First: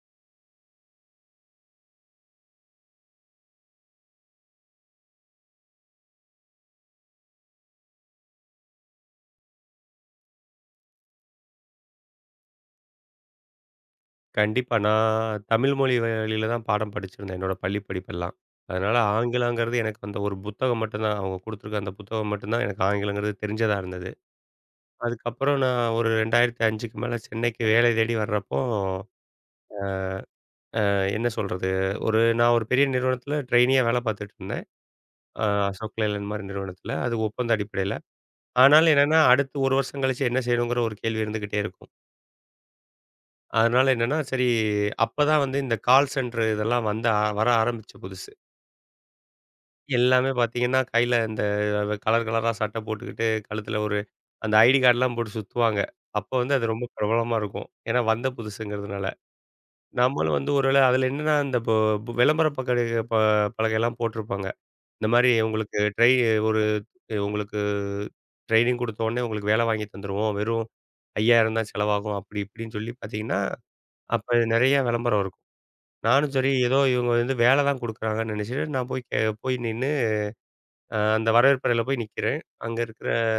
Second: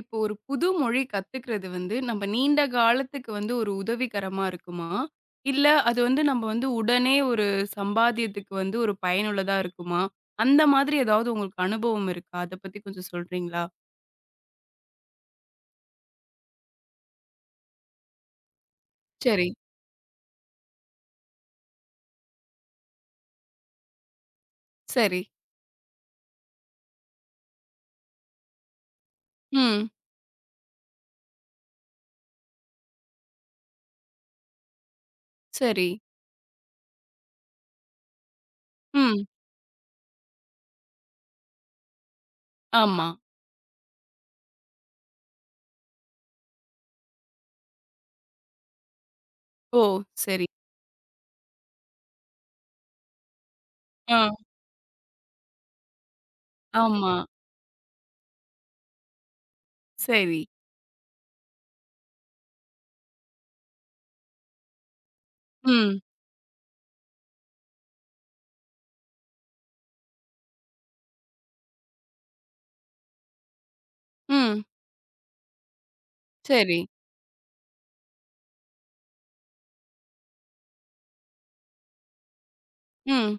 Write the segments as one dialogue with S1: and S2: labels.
S1: இப்போ ஒரு புது மொழி கத்துக்கிறது வந்து நம்ம நீண்ட காலத்துக்கு வந்து ஒரு உதவிகரமா இருக்குமா? இல்ல அது வந்து நம்ம வந்து உடனே ஒரு சம்பாத்தியத்துக்கு வந்து ஒரு பயனுள்ளதா இருக்குமா? அந்த மாதிரி ஏதாவது உங்களுக்கு அனுபவம் இருக்கா? அத பத்தி கொஞ்சம் சொல்றீங்களா?
S2: கண்டிப்பா. நான் தமிழ் மொழி வழியில தான் பாடம் படிச்சிருந்தேன், என்னோட பள்ளி படிப்பெல்லாம். அதனால
S1: சரி,
S2: ஆங்கிலங்கிறது எனக்கு அந்த ஒரு புத்தகம் மட்டும் தான். அவங்க குடுத்துருக்க அந்த புத்தகம் மட்டும் தான் எனக்கு ஆங்கிலங்கிறது தெரிஞ்சதா இருந்தது.
S1: சரி.
S2: அதுக்கப்புறம் நான் ஒரு 2005க்கு மேல சென்னைக்கு வேலை தேடி வர்றப்போ,
S1: ம்.
S2: என்ன சொல்றது? நான் ஒரு பெரிய நிறுவனத்தில ட்ரெய்னியா வேலை பார்த்துட்டு இருந்தேன்.
S1: சரி.
S2: அசோக் லேலண்ட் மாரி நிறுவனத்தில. அது ஒப்பந்த அடிப்படையில. ஆனாலும் என்னன்னா,
S1: ம்.
S2: அடுத்து 1 வருஷம் கழிச்சு என்ன செய்யணுங்கிற ஒரு கேள்வி இருந்துகிட்டே இருக்கும்.
S1: ஆமா.
S2: அதனால என்னன்னா, சரி அப்பதான் வந்து இந்த கால் சென்டர் இதெல்லாம் வர ஆரம்பிச்ச புதுசு.
S1: ஓ!
S2: எல்லாமே
S1: சரி.
S2: பார்த்தீங்கன்னா, கையில இந்த கலர் கலரா சட்டை போட்டுக்கிட்டு, கழுத்தில ஒரு
S1: ஆ.
S2: அந்த ஐடி கார்டுலாம் போட்டு சுத்துவாங்க. அப்போ வந்து அது ரொம்ப
S1: ஆமா.
S2: பிரபலமா இருக்கும். ஏன்னா வந்த புதுசுங்கிறதுனால. நம்மளும்
S1: சரி.
S2: வந்து ஒரு வேள அதில என்னன்னா, இந்த இப்போ விளம்பர பக்கடை ப பலகைலாம் போட்டிருப்பாங்க. இந்த மாரி உங்களுக்கு
S1: ம்.
S2: ட்ரெய் ஒரு உங்களுக்கு ட்ரெய்னிங் குடுத்தோனே உங்களுக்கு வேலை வாங்கி தந்துருவோம். வெறும் 5,000 தான் செலவாகும். அப்படி இப்படின்னு சொல்லி பார்த்தீங்கன்னா, அப்ப
S1: ம்.
S2: நெறைய விளம்பரம் இருக்கும். நானும் சரி
S1: சரி.
S2: ஏதோ இவங்க வந்து வேலை தான் குடுக்குறாங்கன்னு நினைச்சுட்டு நான் போய் போய் நின்னு அந்த வரவேற்பறையில போய் நிக்கிறேன். அங்க இருக்கிற
S1: ம்.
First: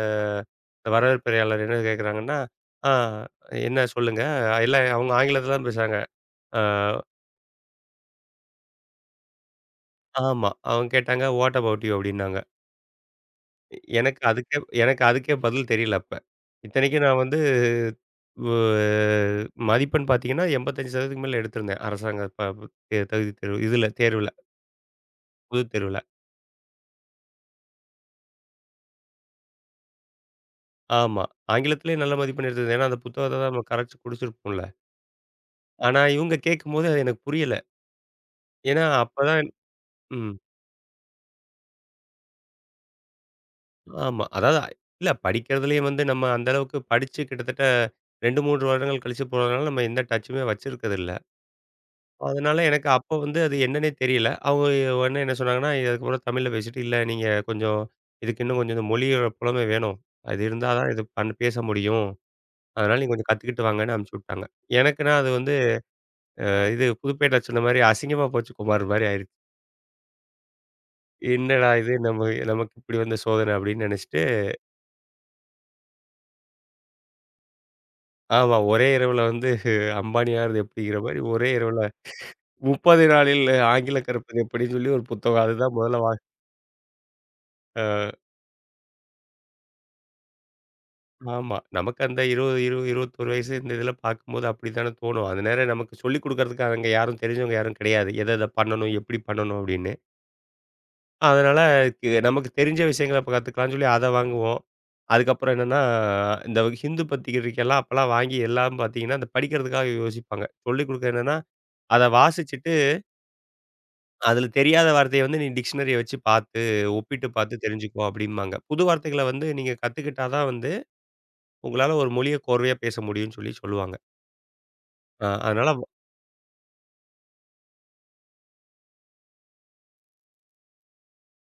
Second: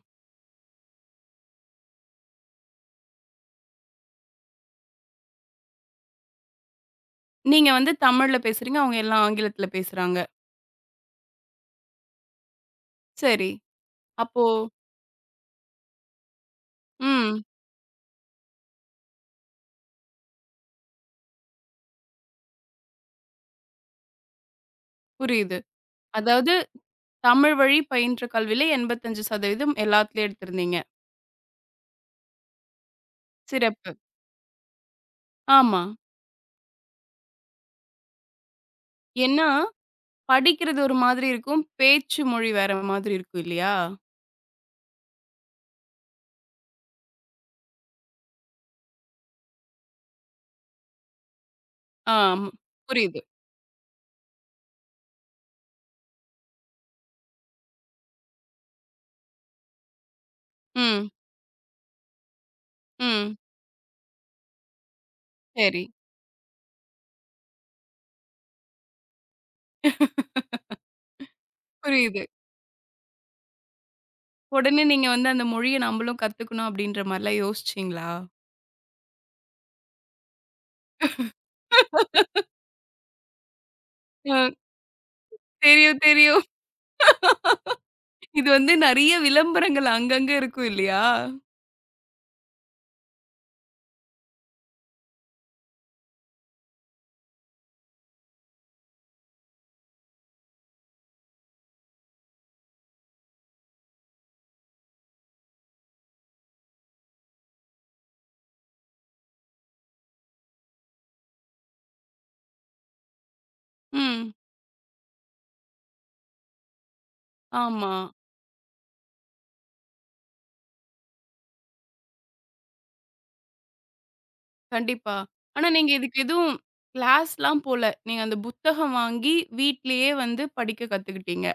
S2: வரவேற்பறையாளர் என்ன கேட்குறாங்கன்னா, "ஆ என்ன சொல்லுங்க?" எல்லாம் அவங்க ஆங்கிலத்தில தான் பேசுறாங்க. அ
S1: நீங்க வந்து தமிழ்ல பேசுறீங்க. அவங்க எல்லாம் ஆங்கிலத்தில பேசுறாங்க.
S2: ஆமா. அவங்க கேட்டாங்க, "வாட் அபௌட் யூ?" அப்படின்னாங்க.
S1: சரி.
S2: எனக்கு
S1: அப்போ
S2: அதுக்கே எனக்கு அதுக்கே பதில் தெரியல அப்ப. இத்தனைக்கும் நான் வந்து
S1: ம்.
S2: வ மதிப்பெண் பார்த்தீங்கன்னா, 85% மேல எடுத்திருந்தேன். அரசாங்க ப ப- தே தகுதி தேர்வு தேர்வுல,
S1: புரியுது.
S2: பொதுத் தேர்வுல.
S1: அதாவது தமிழ் வழி பயின்ற கல்வியில 85% எல்லாத்துலயும் எடுத்திருந்தீங்க.
S2: ஆமா. ஆங்கிலத்திலேயே நல்ல மதிப்பெண் எடுத்திருந்தேன். ஏன்னா அந்த புத்தகத்த தான் நம்ம
S1: சிறப்பு.
S2: கரைச்சு குடிச்சிருப்போம்ல.
S1: ஆமா.
S2: ஆனா இவங்க கேட்கும்போது அது எனக்கு புரியல. ஏன்னா அப்ப தான்.
S1: ஏன்னா,
S2: ம்.
S1: படிக்கிறது ஒரு மாதிரி இருக்கும். பேச்சு மொழி வேற மாதிரி இருக்கும் இல்லையா?
S2: ஆமா. அதாவது இல்ல படிக்கிறதுலயும் வந்து நம்ம அந்த அளவுக்கு படிச்சு கிட்டத்தட்ட 2, 3 வருடங்கள் கழிச்சு போனதுனால நம்ம எந்த டச்சுமே வச்சிருக்கதில்ல.
S1: ஆ ம்.
S2: அதனால எனக்கு அப்ப
S1: புரியுது.
S2: வந்து அது என்னன்னே தெரியல. அவங்க உடனே என்ன சொன்னாங்கன்னா, "இதுக்கப்புறம் தமிழ்ல பேசிட்டு, இல்ல நீங்க கொஞ்சம் இதுக்கு இன்னும் கொஞ்சம் இந்த மொழியோட புலமை வேணும். அது இருந்தா தான் இது
S1: ம்.
S2: பண் பேச முடியும். அதனால நீங்க கொஞ்சம்
S1: ம்.
S2: கத்துக்கிட்டு வாங்கன்னு" அனுப்பிச்சு விட்டாங்க. எனக்குன்னா அது வந்து
S1: சரி.
S2: இது புதுப்பேட்டை சொன்ன மாரி அசிங்கமா போச்சு குமார் மாரி ஆயிருச்சு. என்னடா இது நம்ம
S1: புரியுது.
S2: நமக்கு இப்படி வந்த சோதனை அப்படின்னு நினைச்சுட்டு.
S1: உடனே நீங்க வந்து அந்த மொழிய நம்பளும் கத்துக்கணும் அப்படின்ற மாரிலாம் யோசிச்சீங்களா?
S2: ஆமா. ஒரே இரவுல வந்து அம்பானி ஆகுறது எப்படிங்கிற மாரி, ஒரே இரவுல 30 நாளில் ஆங்கில கற்பது
S1: அ
S2: எப்படின்னு சொல்லி ஒரு புத்தகம். அதுதான்
S1: தெரியும்,
S2: முதல்ல வா
S1: தெரியும். இது வந்து நெறைய விளம்பரங்கள் அங்கங்க இருக்கும் இல்லையா?
S2: ஆமா. நமக்கு அந்த 20 21 வயசு இந்த இதில பார்க்கும்போது அப்படித்தானே தோணும். அந்த நேரம் நமக்கு சொல்லிக் குடுக்கறதுக்கு அங்க யாரும் தெரிஞ்சவங்க யாரும் கிடையாது. எத எத பண்ணணும், எப்படி பண்ணணும் அப்படின்னு. அதனால நமக்கு தெரிஞ்ச விஷயங்கள இப்ப கத்துக்கலாம்னு சொல்லி அத வாங்குவோம். அதுக்கப்புறம் என்னன்னா, இந்த ஹிந்து பத்திரிக்கைலாம் அப்பலாம் வாங்கி எல்லாம் பார்த்தீங்கன்னா, அந்த படிக்கிறதுக்காக யோசிப்பாங்க. சொல்லிக் குடுக்க என்னன்னா, அத வாசிச்சுட்டு
S1: ம்.
S2: அதுல தெரியாத வார்த்தைய வந்து நீ டிக்ஷனரிய வச்சு பார்த்து, ஒப்பிட்டு பார்த்து
S1: ஆமா.
S2: தெரிஞ்சுக்கோ அப்டிம்பாங்க. புது வார்த்தைகள வந்து நீங்க கத்துக்கிட்டா தான் வந்து, உங்களால ஒரு மொழிய கோர்வையா பேச முடியும்னு சொல்லி சொல்லுவாங்க.
S1: கண்டிப்பா.
S2: அ
S1: ஆனா
S2: அதனால வ-
S1: நீங்க இதுக்கு எதுவும் கிளாஸ்லாம் போல. நீங்க அந்த புத்தகம் வாங்கி வீட்லயே வந்து படிக்க கத்துக்கிட்டீங்க.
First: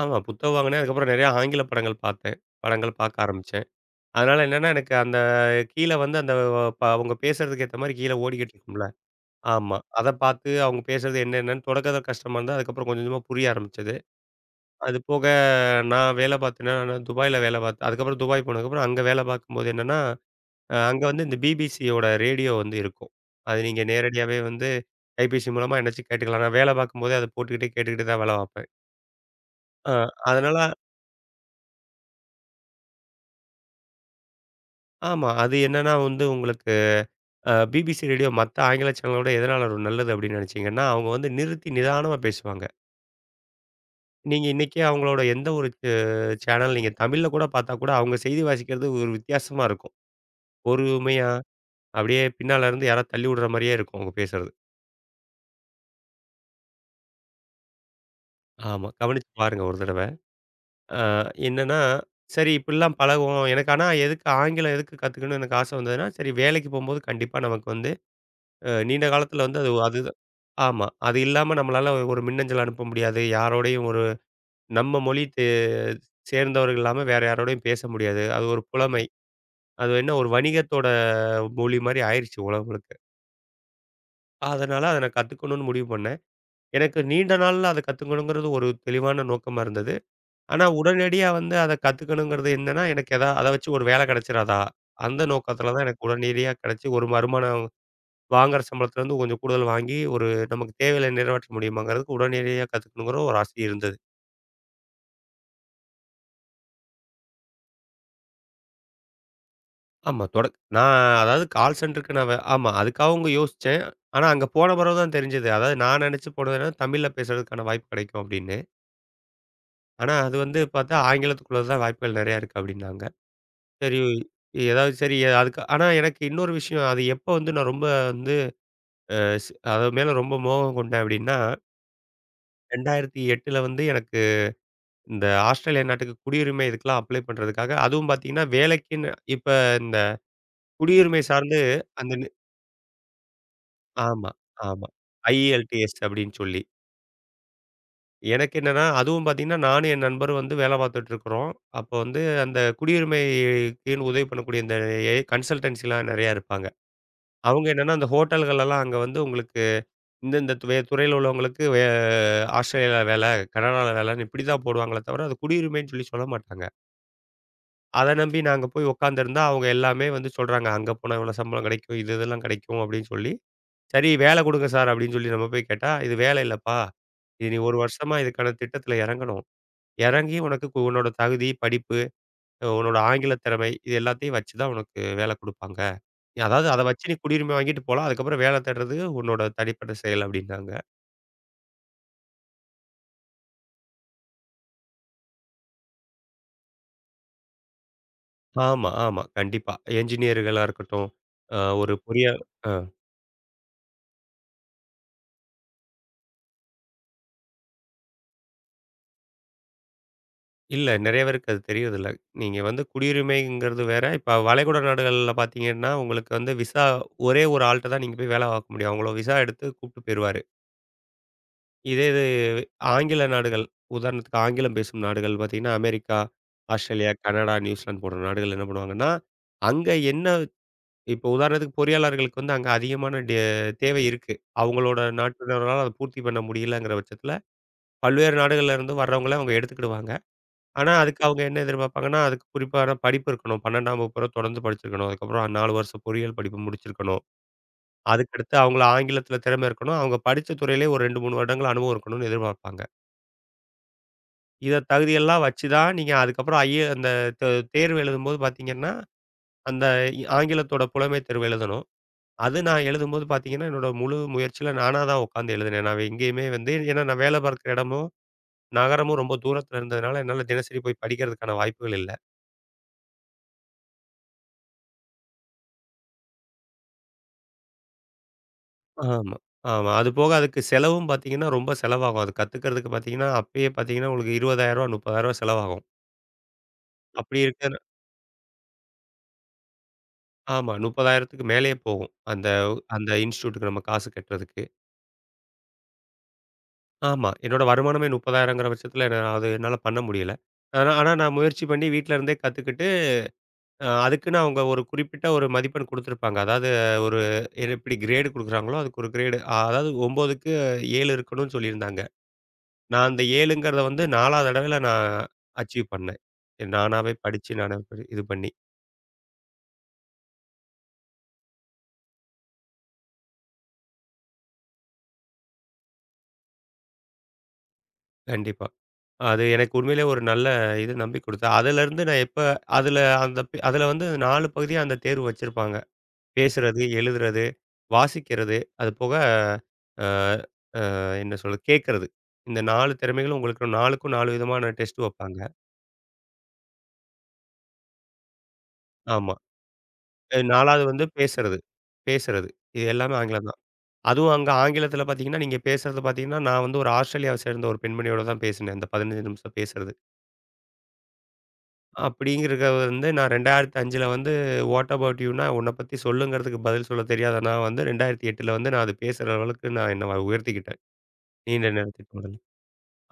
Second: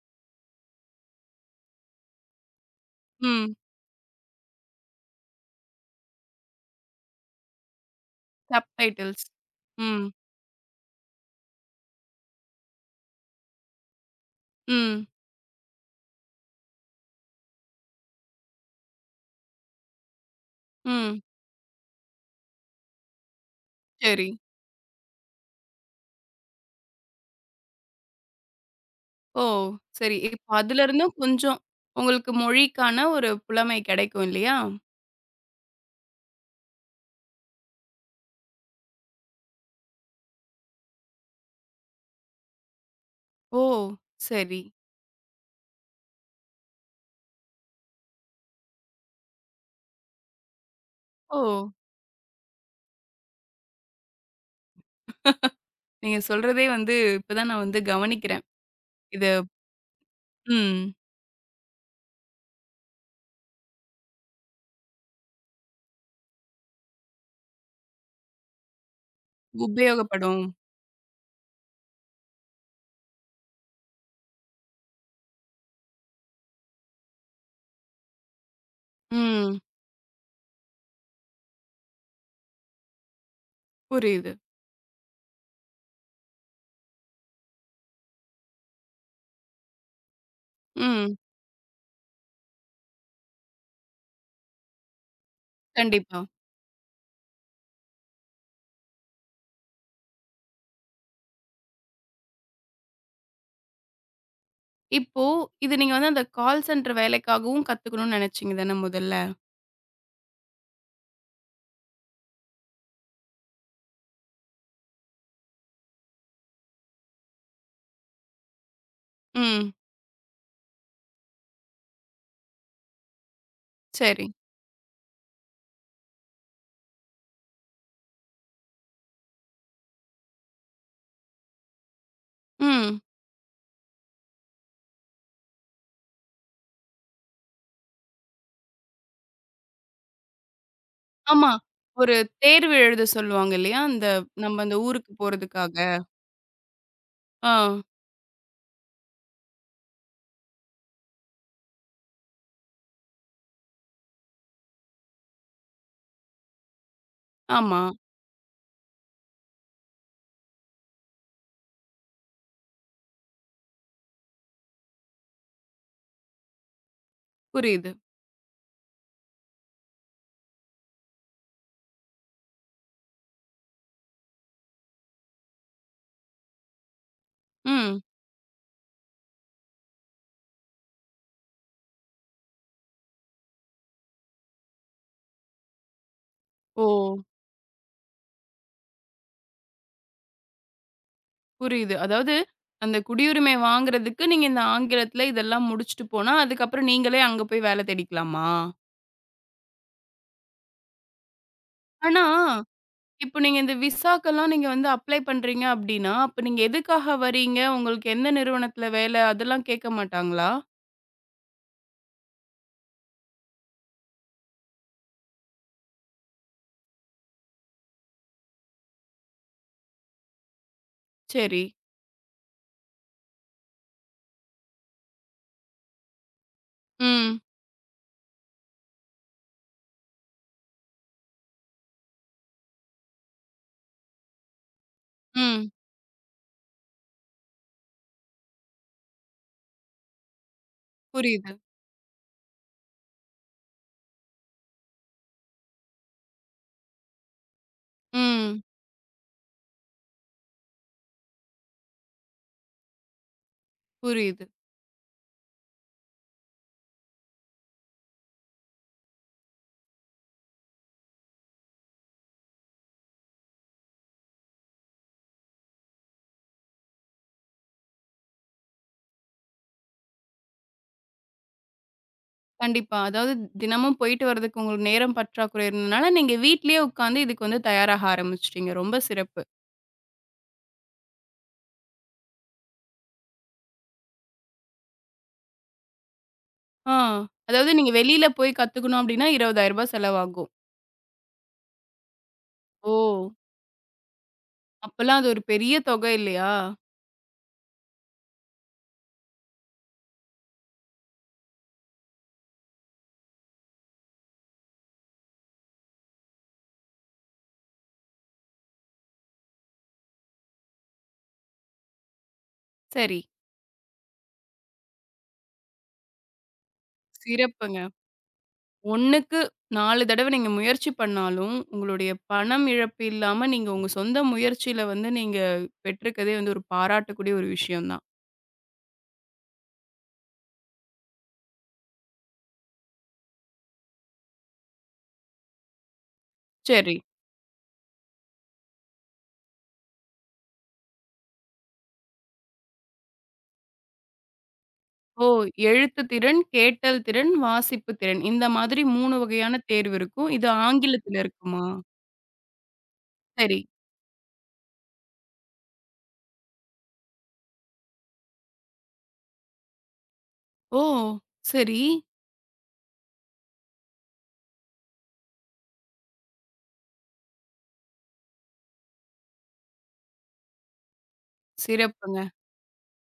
S2: ஆமா புத்தகம் வாங்குனேன். அதுக்கப்புறம் நெறைய ஆங்கில படங்கள் பார்த்தேன். படங்கள் பார்க்க
S1: ம்.
S2: ஆரம்பிச்சேன். அதனால என்னன்னா, எனக்கு அந்த கீழ வந்து அந்த வ- ப அவங்க பேசுறதுக்கு ஏத்த மாரி கீழ ஓடிக்கிட்டு இருக்கும்ல.
S1: சப்டைட்டில்ஸ்.
S2: ஆமா.
S1: ம்.
S2: அத பார்த்து அவங்க பேசுறது என்ன என்னன்னு தொடக்கத்துல கஷ்டமா இருந்தது. அதுக்கப்புறம் கொஞ்சம் கொஞ்சமா புரிய ஆரம்பிச்சது. அது
S1: ம்.
S2: போக நான் வேல பார்த்தேன்னா, நான் துபாய்ல வேல பார்த்தேன். அதுக்கப்புறம் துபாய் போனதுக்கப்புறம் அங்க வேல பார்க்கும்போது என்னன்னா அங்க
S1: ம்.
S2: வந்து இந்த பிபிசியோட ரேடியோ வந்து இருக்கும். அது நீங்க
S1: சரி.
S2: நேரடியாவே வந்து கைபேசி மூலமா என்னாச்சு கேட்டுக்கலாம். நான் வேலை பார்க்கும்போதே அத போட்டுக்கிட்டே கேட்டுக்கிட்டு தான் வேலை பார்ப்பேன்.
S1: ஓ!
S2: அ
S1: சரி. இப்ப
S2: அதனால
S1: அதுலருந்தும் கொஞ்சம் உங்களுக்கு மொழிக்கான ஒரு புலமை கிடைக்கும் இல்லையா?
S2: ஆமா. அது என்னன்னா வந்து உங்களுக்கு பிபிசி ரேடியோ மத்த ஆங்கில சேனலோட எதனால ஒரு நல்லது அப்படின்னு நினைச்சீங்கன்னா, அவங்க வந்து நிறுத்தி நிதானமா பேசுவாங்க.
S1: ஓ!
S2: நீங்க
S1: சரி.
S2: இன்னைக்கே அவங்களோட எந்த ஒரு சே சேனல் நீங்க தமிழ்ல கூட பார்த்தா கூட அவங்க செய்தி வாசிக்கிறது ஒரு வித்தியாசமா இருக்கும். பொறுமையா
S1: ஓ!
S2: அப்படியே பின்னால இருந்து யாராவது தள்ளி விடுற மாரியே இருக்கும் அவங்க பேசுறது.
S1: நீங்க சொல்றதே வந்து இப்ப தான் நான் வந்து கவனிக்கிறேன்.
S2: ஆமா. கவனிச்சு
S1: இது
S2: பாருங்க ஒரு தடவ.
S1: ம்.
S2: அ என்னன்னா, சரி இப்படிலாம் பழகுவோம். எனக்கு ஆனா எதுக்கு ஆங்கிலம் எதுக்கு கத்துக்கணும்னு எனக்கு ஆசை வந்ததுன்னா, சரி வேலைக்கு போம்போது கண்டிப்பா நமக்கு வந்து நீண்ட காலத்துல வந்து அது அதுதான்.
S1: உபயோகப்படும்.
S2: ஆமா. அது இல்லாம நம்மளால ஒரு மின்னஞ்சல் அனுப்ப முடியாது. யாரோடையும் ஒரு நம்ம மொழி தே சேர்ந்தவர்கள் இல்லாம வேற யாரோடையும் பேச முடியாது. அது ஒரு புலமை.
S1: ம்.
S2: அது என்ன ஒரு வணிகத்தோட மொழி மாரி ஆயிருச்சு உலகம் முழுக்க.
S1: புரியுது.
S2: அதனால அத நான் கத்துக்கணும்னு முடிவு பண்ணேன். எனக்கு நீண்ட நாள்ல அத கத்துக்கணுங்கிறது ஒரு தெளிவான நோக்கமா இருந்தது. ஆனா,
S1: ம்.
S2: உடனடியா வந்து அத கத்துக்கணுங்கிறது என்னன்னா, எனக்கு எதா அத வச்சு ஒரு வேலை கிடைச்சிராதா? அந்த நோக்கத்துல தான் எனக்கு
S1: கண்டிப்பா.
S2: உடனடியா கிடைச்சு, ஒரு வருமானம் வாங்குற சம்பளத்துலேருந்து கொஞ்சம் கூடுதல் வாங்கி, ஒரு நமக்கு தேவைகளை நிறைவேற்ற முடியுமாங்கிறதுக்கு உடனடியா கத்துக்கணுங்கிற ஒரு ஆசை இருந்தது.
S1: இப்போ இது நீங்க வந்து அந்த கால் சென்டர் வேலைக்காகவும் கத்துக்கணும்னு நினைச்சீங்க தானே முதல்ல?
S2: ஆமா. தொடக் நான் அதாவது கால் சென்டருக்கு நான் வே ஆமா. அதுக்காகவும் யோசிச்சேன். ஆனா, அங்க போன பிறகு தான் தெரிஞ்சது. அதாவது நான் நினைச்சு போனதுன்னா, தமிழ்ல பேசுறதுக்கான வாய்ப்பு கிடைக்கும் அப்படின்னு.
S1: ம்.
S2: ஆனா, அது வந்து பார்த்தா ஆங்கிலத்துக்குள்ளது தான் வாய்ப்புகள் நிறையா இருக்கு அப்படின்னாங்க. சரி,
S1: சரி.
S2: ஏதாவது சரி அதுக்கு ஆனா, எனக்கு இன்னொரு விஷயம் அது எப்போ வந்து நான் ரொம்ப வந்து அது மேல ரொம்ப மோகம் கொண்டேன் அப்படின்னா,
S1: ம்.
S2: 2008ல வந்து எனக்கு இந்த ஆஸ்திரேலியா நாட்டுக்கு குடியுரிமை இதுக்கெல்லாம் அப்ளை பண்றதுக்காக, அதுவும் பார்த்தீங்கன்னா வேலைக்குன்னு இப்ப இந்த குடியுரிமை
S1: ஆமா.
S2: சார்ந்து அந்த
S1: ஒரு
S2: நி
S1: தேர்வு எழுத சொல்லுவாங்க இல்லையா? அந்த
S2: ஆமா,
S1: நம்ம அந்த
S2: ஆமா.
S1: ஊருக்கு போறதுக்காக.
S2: IELTS அப்படின்னு சொல்லி.
S1: ஆ.
S2: எனக்கு என்னன்னா, அதுவும் பார்த்தீங்கன்னா, நானும் என் நண்பரும் வந்து வேலை பார்த்துட்டு இருக்கிறோம். அப்போ வந்து அந்த குடியுரிமைக்குன்னு உதவி பண்ணக்கூடிய இந்த ஏ கன்சல்டன்சிலாம் நெறையா இருப்பாங்க. அவங்க
S1: ஆமா.
S2: என்னன்னா, அந்த ஹோட்டல்கள்லாம் அங்க வந்து உங்களுக்கு இந்தந்த துவே துறையில உள்ளவங்களுக்கு ஆஸ்திரேலியால வேலை, கனடால வேலைன்னு இப்படி தான் போடுவாங்களே தவிர, அது குடியுரிமைன்னு சொல்லி சொல்ல மாட்டாங்க.
S1: புரியுது.
S2: அத நம்பி நாங்க போய் உட்காந்துருந்தா, அவங்க எல்லாமே வந்து சொல்றாங்க, "அங்க போனா இவ்வளோ சம்பளம் கிடைக்கும். இது இதெல்லாம் கிடைக்கும்." அப்படின்னு சொல்லி, "சரி வேலை குடுங்க சார்" அப்படின்னு சொல்லி நம்ம போய் கேட்டா, "இது வேலை இல்லப்பா. இது நீ 1
S1: ம்.
S2: வருஷமா இதுக்கான திட்டத்துல இறங்கணும். இறங்கி உனக்கு கு உன்னோட தகுதி, படிப்பு, உன்னோட ஆங்கில திறமை இது எல்லாத்தையும் வச்சு தான் உனக்கு வேலை குடுப்பாங்க. அதாவது அத
S1: ஓ!
S2: வச்சு நீ குடியுரிமை வாங்கிட்டு போலாம். அதுக்கப்புறம் வேலை தேடுறது உன்னோட தனிப்பட்ட செயல்" அப்படின்னாங்க.
S1: புரியுது. அதாவது அந்த குடியுரிமை வாங்குறதுக்கு நீங்க இந்த ஆங்கிலத்துல இதெல்லாம் முடிச்சுட்டு போனா, அதுக்கப்புறம் நீங்களே அங்க போய் வேலை தேடிக்கலாமா?
S2: ஆமா, ஆமா. கண்டிப்பா. என்ஜினியர்களா இருக்கட்டும், அ ஒரு
S1: ஆனா
S2: பொறியா அ
S1: இப்போ நீங்க இந்த விசாக்கெல்லாம் நீங்க வந்து அப்ளை பண்றீங்க அப்டின்னா, அப்ப நீங்க எதுக்காக வரீங்க? உங்களுக்கு எந்த நிறுவனத்தில வேலை? அதெல்லாம் கேட்க மாட்டாங்களா?
S2: இல்ல நெறைய பேருக்கு அது தெரியறதில்ல. நீங்க வந்து குடியுரிமைங்கிறது வேற. இப்ப வளைகுடா நாடுகள்ல பார்த்தீங்கன்னா, உங்களுக்கு வந்து விசா ஒரே ஒரு ஆள்ட்ட தான் நீங்க போய் வேலை பார்க்க முடியும். அவங்கள விசா எடுத்து கூப்பிட்டு போயிருவாரு.
S1: சரி.
S2: இது ஆங்கில நாடுகள், உதாரணத்துக்கு ஆங்கிலம் பேசும் நாடுகள் பார்த்தீங்கன்னா, அமெரிக்கா, ஆஸ்திரேலியா,
S1: ம்.
S2: கனடா, நியூசிலாந்து போன்ற நாடுகள் என்ன பண்ணுவாங்கன்னா, அங்க என்ன இப்போ உதாரணத்துக்கு பொறியாளர்களுக்கு வந்து அங்க அதிகமான தேவை இருக்கு. அவங்களோட
S1: ம்.
S2: நாட்டினரால அத பூர்த்தி பண்ண முடியலங்கிற பட்சத்தில பல்வேறு நாடுகள்ல இருந்து வர்றவங்கள அவங்க எடுத்துக்கிடுவாங்க. ஆனா, அதுக்கு அவங்க
S1: புரியுது.
S2: என்ன எதிர்பார்ப்பாங்கன்னா, அதுக்கு குறிப்பான படிப்பு இருக்கணும். 12ஆம் வகுப்பு வரை தொடர்ந்து படிச்சிருக்கணும். அதுக்கப்புறம் 4 வருஷம் பொறியியல் படிப்பு முடிச்சிருக்கணும். அதுக்கடுத்து
S1: ம்.
S2: அவங்கள ஆங்கிலத்தில திறமை இருக்கணும். அவங்க படிச்ச துறையிலே ஒரு 2, 3 வருடங்கள் அனுபவம் இருக்கணும்னு எதிர்பார்ப்பாங்க.
S1: புரியுது.
S2: இத தகுதியெல்லாம் வச்சு தான் நீங்க அதுக்கப்புறம் ஐஏ அந்த தே தேர்வு எழுதும்போது பார்த்தீங்கன்னா, அந்த ஆங்கிலத்தோட புலமை தேர்வு எழுதணும். அது நான் எழுதும்போது பார்த்தீங்கன்னா, என்னோட முழு முயற்சியில நானா தான் உட்காந்து எழுதினேன். நான் எங்கேயுமே வந்து ஏன்னா நான் வேலை பார்க்குற இடமும் நகரமும் ரொம்ப தூரத்துல இருந்ததுனால, என்னால தினசரி போய் படிக்கிறதுக்கான வாய்ப்புகள் இல்ல.
S1: கண்டிப்பா. அதாவது தினமும் போயிட்டு வரதுக்கு உங்களுக்கு நேரம் பற்றாக்குறை இருந்ததுனால, நீங்க வீட்லயே உட்காந்து இதுக்கு வந்து தயாராக ஆரம்பிச்சுட்டீங்க. ரொம்ப
S2: ஆமா,
S1: சிறப்பு.
S2: ஆமா. அது போக அதுக்கு செலவும் பாத்தீங்கன்னா, ரொம்ப செலவாகும். அது கத்துக்கிறதுக்கு பாத்தீங்கன்னா, அப்பயே பாத்தீங்கன்னா உங்களுக்கு ரூ. 20,000 ரூ. 30,000 செலவாகும்.
S1: ஆ.
S2: அப்படி
S1: அதாவது
S2: இருக்கிற
S1: நீங்க வெளியில போய் கத்துக்கணும் அப்டின்னா ரூ. 20,000 செலவாகும்.
S2: ஆமா 30,000க்கு மேலயே போகும். அந்த
S1: ஓ!
S2: அந்த இன்ஸ்டிடியூட்க்கு நம்ம காசு கட்டுறதுக்கு.
S1: அப்பலாம் அது ஒரு பெரிய தொகை இல்லையா?
S2: ஆமா. என்னோட வருமானமே 30,000ங்கிற பட்சத்துல, என்னால- அது என்னால பண்ண முடியல. ஆனா ஆனா நான் முயற்சி பண்ணி வீட்ல இருந்தே கத்துக்கிட்டு அதுக்குன்னு அவங்க ஒரு குறிப்பிட்ட ஒரு மதிப்பெண் குடுத்துருப்பாங்க. அதாவது ஒரு எப்படி கிரேடு குடுக்குறாங்களோ, அதுக்கு ஒரு கிரேடு. அதாவது 9க்கு 7 இருக்கணும்னு சொல்லியிருந்தாங்க. நான்
S1: சரி.
S2: அந்த 7ங்கிறத வந்து 4 தடவையில நான் அச்சீவ் பண்ணேன். நானாவே படிச்சு, நானே
S1: சிறப்புங்க.
S2: படி இது பண்ணி.
S1: 1க்கு 4 தடவ நீங்க முயற்சி பண்ணாலும், உங்களுடைய பணம் இழப்பு இல்லாம நீங்க உங்க சொந்த முயற்சியில வந்து நீங்க பெற்றிருக்கதே வந்து ஒரு பாராட்டக்கூடிய ஒரு விஷயம் தான்.
S2: கண்டிப்பா. அது எனக்கு உண்மையிலேயே ஒரு நல்ல இது நம்பி குடுத்து அதிலருந்து நான் எப்ப அதில அந்த அதில வந்து 4 பகுதியா அந்த தேர்வு வச்சிருப்பாங்க. பேசுறது,
S1: சரி.
S2: எழுதுறது, வாசிக்கிறது, அது போக அ என்ன சொல்றது? கேட்கறது. இந்த 4 திறமைகளும் உங்களுக்கு 4க்கும் 4 விதமான டெஸ்ட்
S1: ஓ!
S2: வைப்பாங்க.
S1: எழுத்து திறன், கேட்டல் திறன், வாசிப்பு திறன். இந்த மாதிரி 3
S2: ஆமா.
S1: வகையான தேர்வு இருக்கும். இது
S2: 4வது வந்து
S1: ஆங்கிலத்தில
S2: பேசுறது.
S1: இருக்குமா?
S2: பேசுறது. இது எல்லாமே ஆங்கிலம்
S1: சரி.
S2: தான். அதுவும் அங்க ஆங்கிலத்தில பார்த்தீங்கன்னா, நீங்க பேசுறது பார்த்தீங்கன்னா, நான் வந்து ஒரு ஆஸ்திரேலியாவை சேர்ந்த ஒரு பெண்மணியோட தான் பேசினேன். அந்த 15 நிமிஷம் பேசுறது.
S1: ஓ! சரி.
S2: அப்படிங்கிறத வந்து நான் 2005ல வந்து வாட் அபௌட் யூன்னா உன்ன பத்தி சொல்லுங்கிறதுக்கு பதில் சொல்ல தெரியாத நான் வந்து 2008ல வந்து நான் அது பேசுற அளவுக்கு நான் என்ன உயர்த்திக்கிட்டேன். நீண்ட நேரத்துக்கு
S1: சிறப்புங்க.
S2: முதல்ல.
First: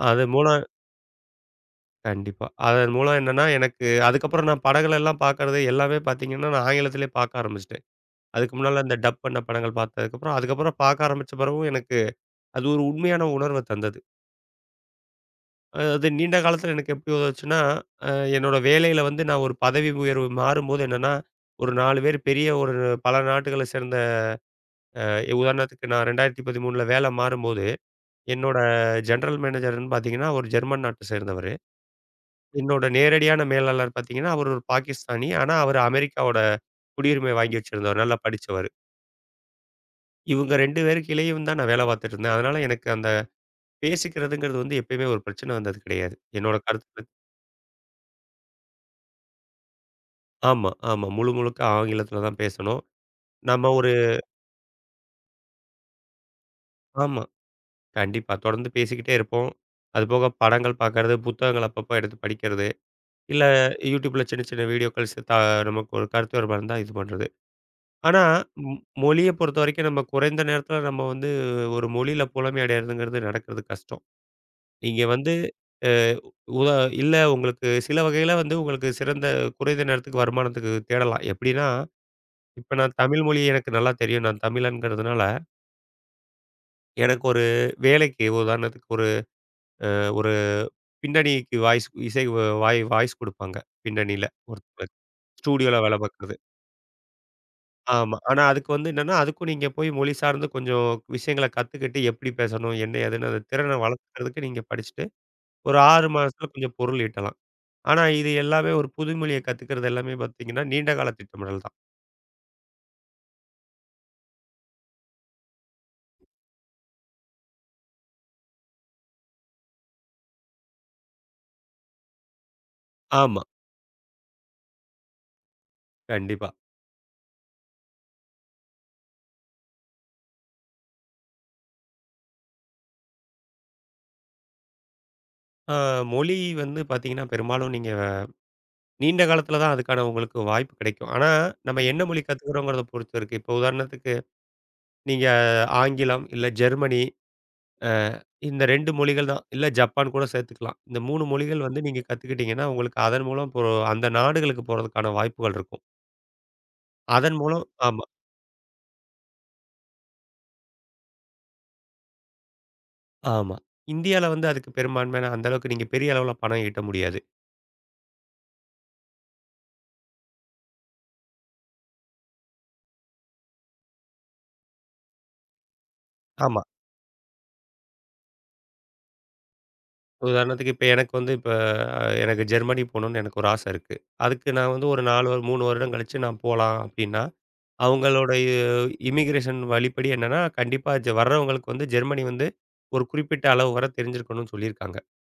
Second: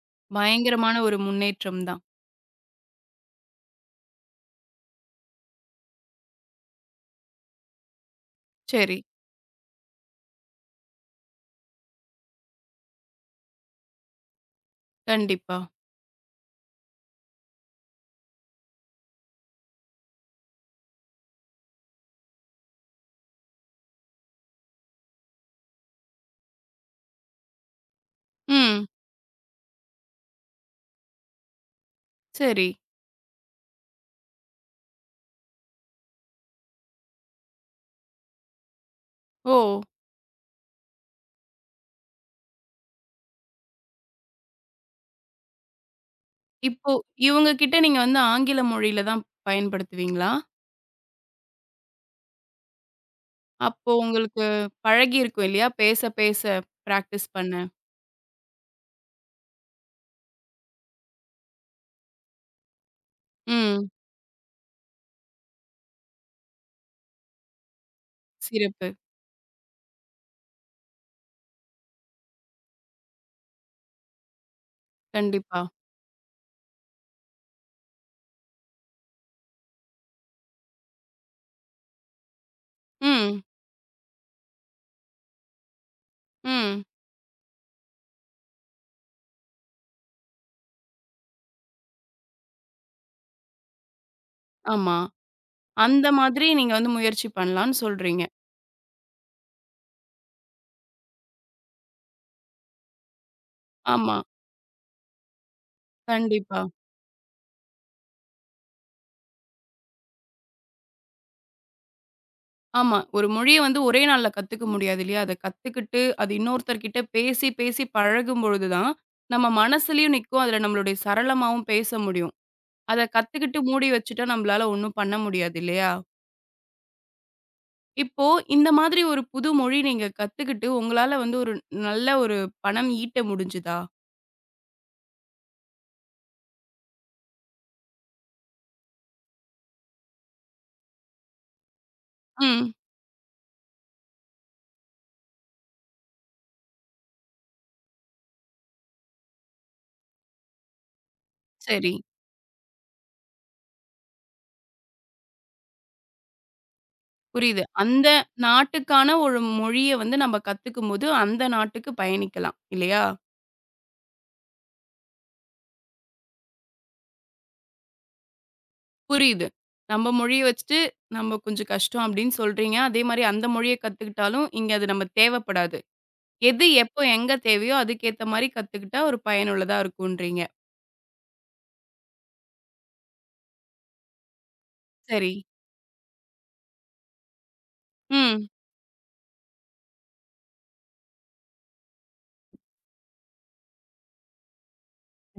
S2: அது மூலம்
S1: பயங்கரமான ஒரு முன்னேற்றம் தான்.
S2: கண்டிப்பா. அதன் மூலம் என்னன்னா, எனக்கு அதுக்கப்புறம் நான் படங்கள் எல்லாம் பார்க்கறது எல்லாமே பார்த்தீங்கன்னா, நான் ஆங்கிலத்திலே பார்க்க ஆரம்பிச்சுட்டேன். அதுக்கு முன்னால இந்த
S1: சரி.
S2: டப் பண்ண படங்கள் பார்த்ததுக்கப்புறம், அதுக்கப்புறம் பார்க்க ஆரம்பிச்ச பிறகும் எனக்கு அது ஒரு உண்மையான உணர்வ தந்தது.
S1: கண்டிப்பா.
S2: அது நீண்ட காலத்தில எனக்கு எப்படி உதவுச்சுன்னா, அ என்னோட வேலையில வந்து நான் ஒரு பதவி உயர்வு மாறும்போது என்னன்னா, ஒரு 4 பேர் பெரிய ஒரு பல நாடுகள சேர்ந்த அ உதாரணத்துக்கு நான் 2013ல வேல மாறும்போது, என்னோட
S1: ம்.
S2: ஜெனரல் மேனேஜர்ன்னு பார்த்தீங்கன்னா, ஒரு ஜெர்மன் நாட்ட சேர்ந்தவரு.
S1: சரி.
S2: என்னோட நேரடியான மேலாளர் பார்த்தீங்கன்னா, அவரு ஒரு பாகிஸ்தானி. ஆனா, அவரு அமெரிக்காவோட குடியுரிமை வாங்கி வச்சிருந்தவர். நல்லா படிச்சவரு.
S1: ஓ!
S2: இவங்க 2 பேரு கீழயும் தான் நான் வேலை பார்த்துட்டு இருந்தேன். அதனால எனக்கு அந்த பேசிக்கிறதுங்கிறது வந்து எப்பயுமே ஒரு பிரச்சனை வந்தது கிடையாது. என்னோட
S1: இப்போ
S2: கருத்து
S1: இவங்க கிட்ட நீங்க வந்து ஆங்கில மொழியில தான் பயன்படுத்துவீங்களா?
S2: ஆமா, ஆமா. முழு முழுக்க ஆங்கிலத்தில தான் பேசணும். நம்ம
S1: அப்போ
S2: ஒரு
S1: உங்களுக்கு பழகியிருக்கும் இல்லையா? பேச, பேச
S2: ஆமா.
S1: பிராக்டிஸ் பண்ண.
S2: கண்டிப்பா. தொடர்ந்து பேசிக்கிட்டே இருப்போம். அதுபோக படங்கள் பார்க்கறது, புத்தகங்கள் அப்பப்போ எடுத்து படிக்கிறது. இல்ல
S1: ம்.
S2: YouTubeல சின்ன சின்ன வீடியோக்கள் ஸ் த நமக்கு ஒரு கருத்து வேறுபாடு இருந்தா இது பண்றது. ஆனா, ம்
S1: சிறப்பு.
S2: மொழிய பொறுத்தவரைக்கும் நம்ம குறைந்த நேரத்தில நம்ம வந்து ஒரு மொழியில புலமை அடையறதுங்கிறது நடக்கிறது கஷ்டம். நீங்க வந்து
S1: கண்டிப்பா.
S2: அ உதா இல்ல உங்களுக்கு சில வகையில வந்து உங்களுக்கு சிறந்த குறைந்த நேரத்துக்கு வருமானத்துக்கு தேடலாம். எப்படின்னா, இப்ப நான் தமிழ்
S1: ம்.
S2: மொழி எனக்கு நல்லா தெரியும். நான் தமிழன்கிறதுனால,
S1: ம்.
S2: எனக்கு ஒரு வேலைக்கு உதாரணத்துக்கு ஒரு ஒரு பின்னணிக்கு வாய்ஸ் இசை வாய் வாய்ஸ் குடுப்பாங்க. பின்னணியில
S1: ஆமா.
S2: ஒருத்தங்களுக்கு ஸ்டூடியோல வேலை
S1: அந்த
S2: பார்க்கறது.
S1: மாதிரி நீங்க வந்து முயற்சி பண்ணலான்னு
S2: ஆமா.
S1: சொல்றீங்க.
S2: ஆனா அதுக்கு வந்து என்னன்னா, அதுக்கும் நீங்க போய் மொழி சார்ந்து கொஞ்சம் விஷயங்கள கத்துக்கிட்டு, எப்படி பேசணும், என்ன ஏதுன்னு அந்த திறன
S1: ஆமா.
S2: வளர்த்துக்கிறதுக்கு நீங்க படிச்சுட்டு, ஒரு 6 மாசத்துல
S1: கண்டிப்பா.
S2: கொஞ்சம் பொருள் ஈட்டலாம். ஆனா இது எல்லாமே ஒரு புது மொழிய கத்துக்கிறது எல்லாமே பார்த்தீங்கன்னா, நீண்ட கால திட்டமிடல் தான்.
S1: ஆமா. ஒரு மொழிய வந்து ஒரே நாள்ல கத்துக்க முடியாது இல்லையா? அத கத்துக்கிட்டு, அது இன்னொருத்தர்கிட்ட பேசி, பேசி பழகும்பொழுது தான், நம்ம மனசுலயும் நிக்கும். அதுல நம்மளுடைய சரளமாவும் பேச முடியும். அத
S2: ஆமா.
S1: கத்துக்கிட்டு மூடி வச்சுட்டா, நம்மளால ஒண்ணும் பண்ண முடியாது இல்லையா?
S2: கண்டிப்பா.
S1: இப்போ இந்த மாதிரி ஒரு புது மொழி நீங்க கத்துக்கிட்டு, உங்களால வந்து ஒரு நல்ல ஒரு பணம் ஈட்ட முடிஞ்சுதா?
S2: ஆ மொழி வந்து பார்த்தீங்கன்னா, பெரும்பாலும் நீங்க நீண்ட காலத்துல தான் அதுக்கான உங்களுக்கு வாய்ப்பு கிடைக்கும். ஆனா, நம்ம என்ன மொழி
S1: ம்.
S2: கத்துக்கிறோங்கிறத பொறுத்து இருக்கு. இப்போ உதாரணத்துக்கு, நீங்க ஆங்கிலம், இல்ல ஜெர்மனி அ இந்த 2 மொழிகள் தான். இல்ல ஜப்பான் கூட சேர்த்துக்கலாம். இந்த 3 மொழிகள் வந்து
S1: சரி.
S2: நீங்க கத்துக்கிட்டீங்கன்னா, உங்களுக்கு அதன் மூலம் இப்போ அந்த நாடுகளுக்கு போறதுக்கான வாய்ப்புகள் இருக்கும். அதன்
S1: புரியுது.
S2: மூலம் ஆமா,
S1: அந்த நாட்டுக்கான ஒரு மொழிய வந்து நம்ம கத்துக்கும்போது, அந்த நாட்டுக்கு பயணிக்கலாம். இல்லையா?
S2: ஆமா. இந்தியால வந்து அதுக்கு பெரும்பான்மையான அந்த அளவுக்கு நீங்க பெரிய அளவுல பணம் ஈட்ட முடியாது.
S1: புரியுது. நம்ம மொழிய வச்சுட்டு, நம்ம கொஞ்சம் கஷ்டம் அப்படின்னு சொல்றீங்க. அதே மாரி அந்த மொழிய கத்துக்கிட்டாலும், இங்க அது நம்ம தேவைப்படாது.
S2: ஆமா.
S1: எது, எப்போ, எங்க தேவையோ அதுக்கேத்த மாரி கத்துக்கிட்டா ஒரு பயனுள்ளதா இருக்கும்ன்றீங்க.
S2: உதாரணத்துக்கு இப்ப எனக்கு வந்து இப்ப எனக்கு ஜெர்மனி போணும்னு எனக்கு ஒரு ஆசை இருக்கு. அதுக்கு நான் வந்து ஒரு 4
S1: சரி.
S2: வரு 3 வருடம் கழிச்சு நான் போலாம் அப்டின்னா, அவங்களுடைய
S1: ம்.
S2: இமிகிரேஷன் வழிப்படி என்னன்னா, கண்டிப்பா வர்றவங்களுக்கு வந்து ஜெர்மனி வந்து ஒரு குறிப்பிட்ட அளவு வர தெரிஞ்சிருக்கணும்னு சொல்லியிருக்காங்க.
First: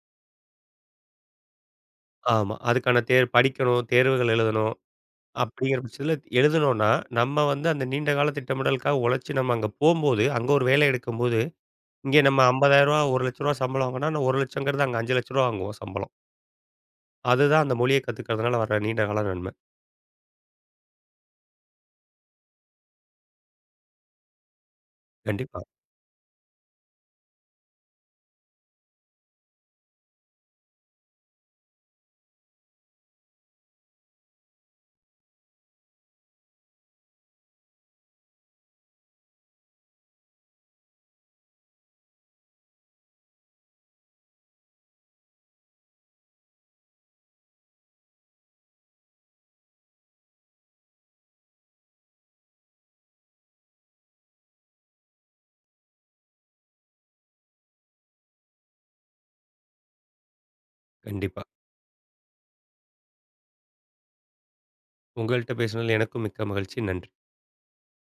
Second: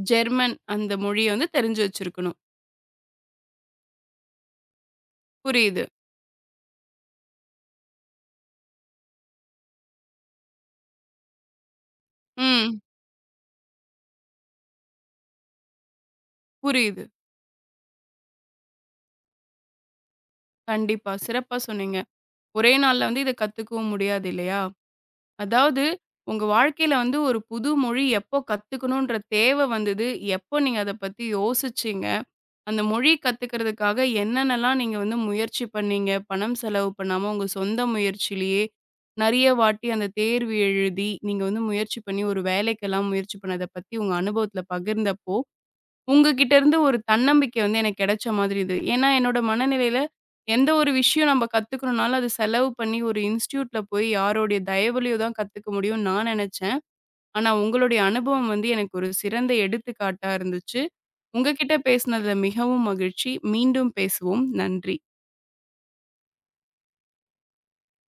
S1: ஜெர்மன் அந்த மொழிய வந்து தெரிஞ்சு வச்சிருக்கணும்.
S2: ஆமா. அதுக்கான தேர் படிக்கணும், தேர்வுகள் எழுதணும். அப்படிங்கிற
S1: புரியுது.
S2: பட்சத்தில எழுதனோம்னா, நம்ம வந்து அந்த நீண்ட கால திட்டமிடலுக்காக உழைச்சு நம்ம அங்க போம்போது, அங்க ஒரு வேலை எடுக்கும்போது, இங்கே நம்ம ரூ.
S1: ம்.
S2: 50,000 ரூ. 1,00,000 சம்பளம் வாங்குனா, ரூ. 1,00,000ங்கிறது அங்க ரூ. 5,00,000 வாங்குவோம் சம்பளம்.
S1: புரியுது.
S2: அதுதான் அந்த மொழிய கத்துக்கிறதுனால வர நீண்ட கால நன்மை.
S1: கண்டிப்பா. சிறப்பா சொன்னீங்க. ஒரே நாள்ல வந்து இத கத்துக்கவும் முடியாது இல்லையா?
S2: கண்டிப்பா,
S1: அதாவது உங்க வாழ்க்கையில வந்து ஒரு புது மொழி எப்போ கத்துக்கணுன்ற தேவ வந்தது, எப்போ நீங்க அத பத்தி யோசிச்சீங்க, அந்த மொழி கத்துக்கிறதுக்காக என்னென்னலாம் நீங்க வந்து முயற்சி பண்ணீங்க, பணம் செலவு பண்ணாம உங்க சொந்த முயற்சியிலேயே நெறைய வாட்டி அந்த தேர்வு எழுதி, நீங்க வந்து முயற்சி பண்ணி ஒரு வேலைக்கெல்லாம் முயற்சி பண்ணத பத்தி உங்க அனுபவத்தில பகிர்ந்தப்போ, உங்ககிட்ட இருந்து ஒரு தன்னம்பிக்கை வந்து எனக்கு கிடைச்ச மாதிரி இது. ஏன்னா, என்னோட மனநிலையில எந்த ஒரு விஷயம் நம்ம கத்துக்கணும்னாலும், அது செலவு பண்ணி ஒரு இன்ஸ்டிடியூட்ல போய் யாருடைய தயவுலயோ தான் கத்துக்க முடியும்னு நான் நெனச்சேன். ஆனா, உங்களுடைய அனுபவம் வந்து எனக்கு ஒரு சிறந்த எடுத்துக்காட்டா இருந்துச்சு.
S2: கண்டிப்பா.
S1: உங்ககிட்ட பேசினதுல மிகவும் மகிழ்ச்சி. மீண்டும் பேசுவோம். நன்றி.
S2: உங்கள்ட்ட பேசினதுல எனக்கும் மிக்க மகிழ்ச்சி. நன்றி.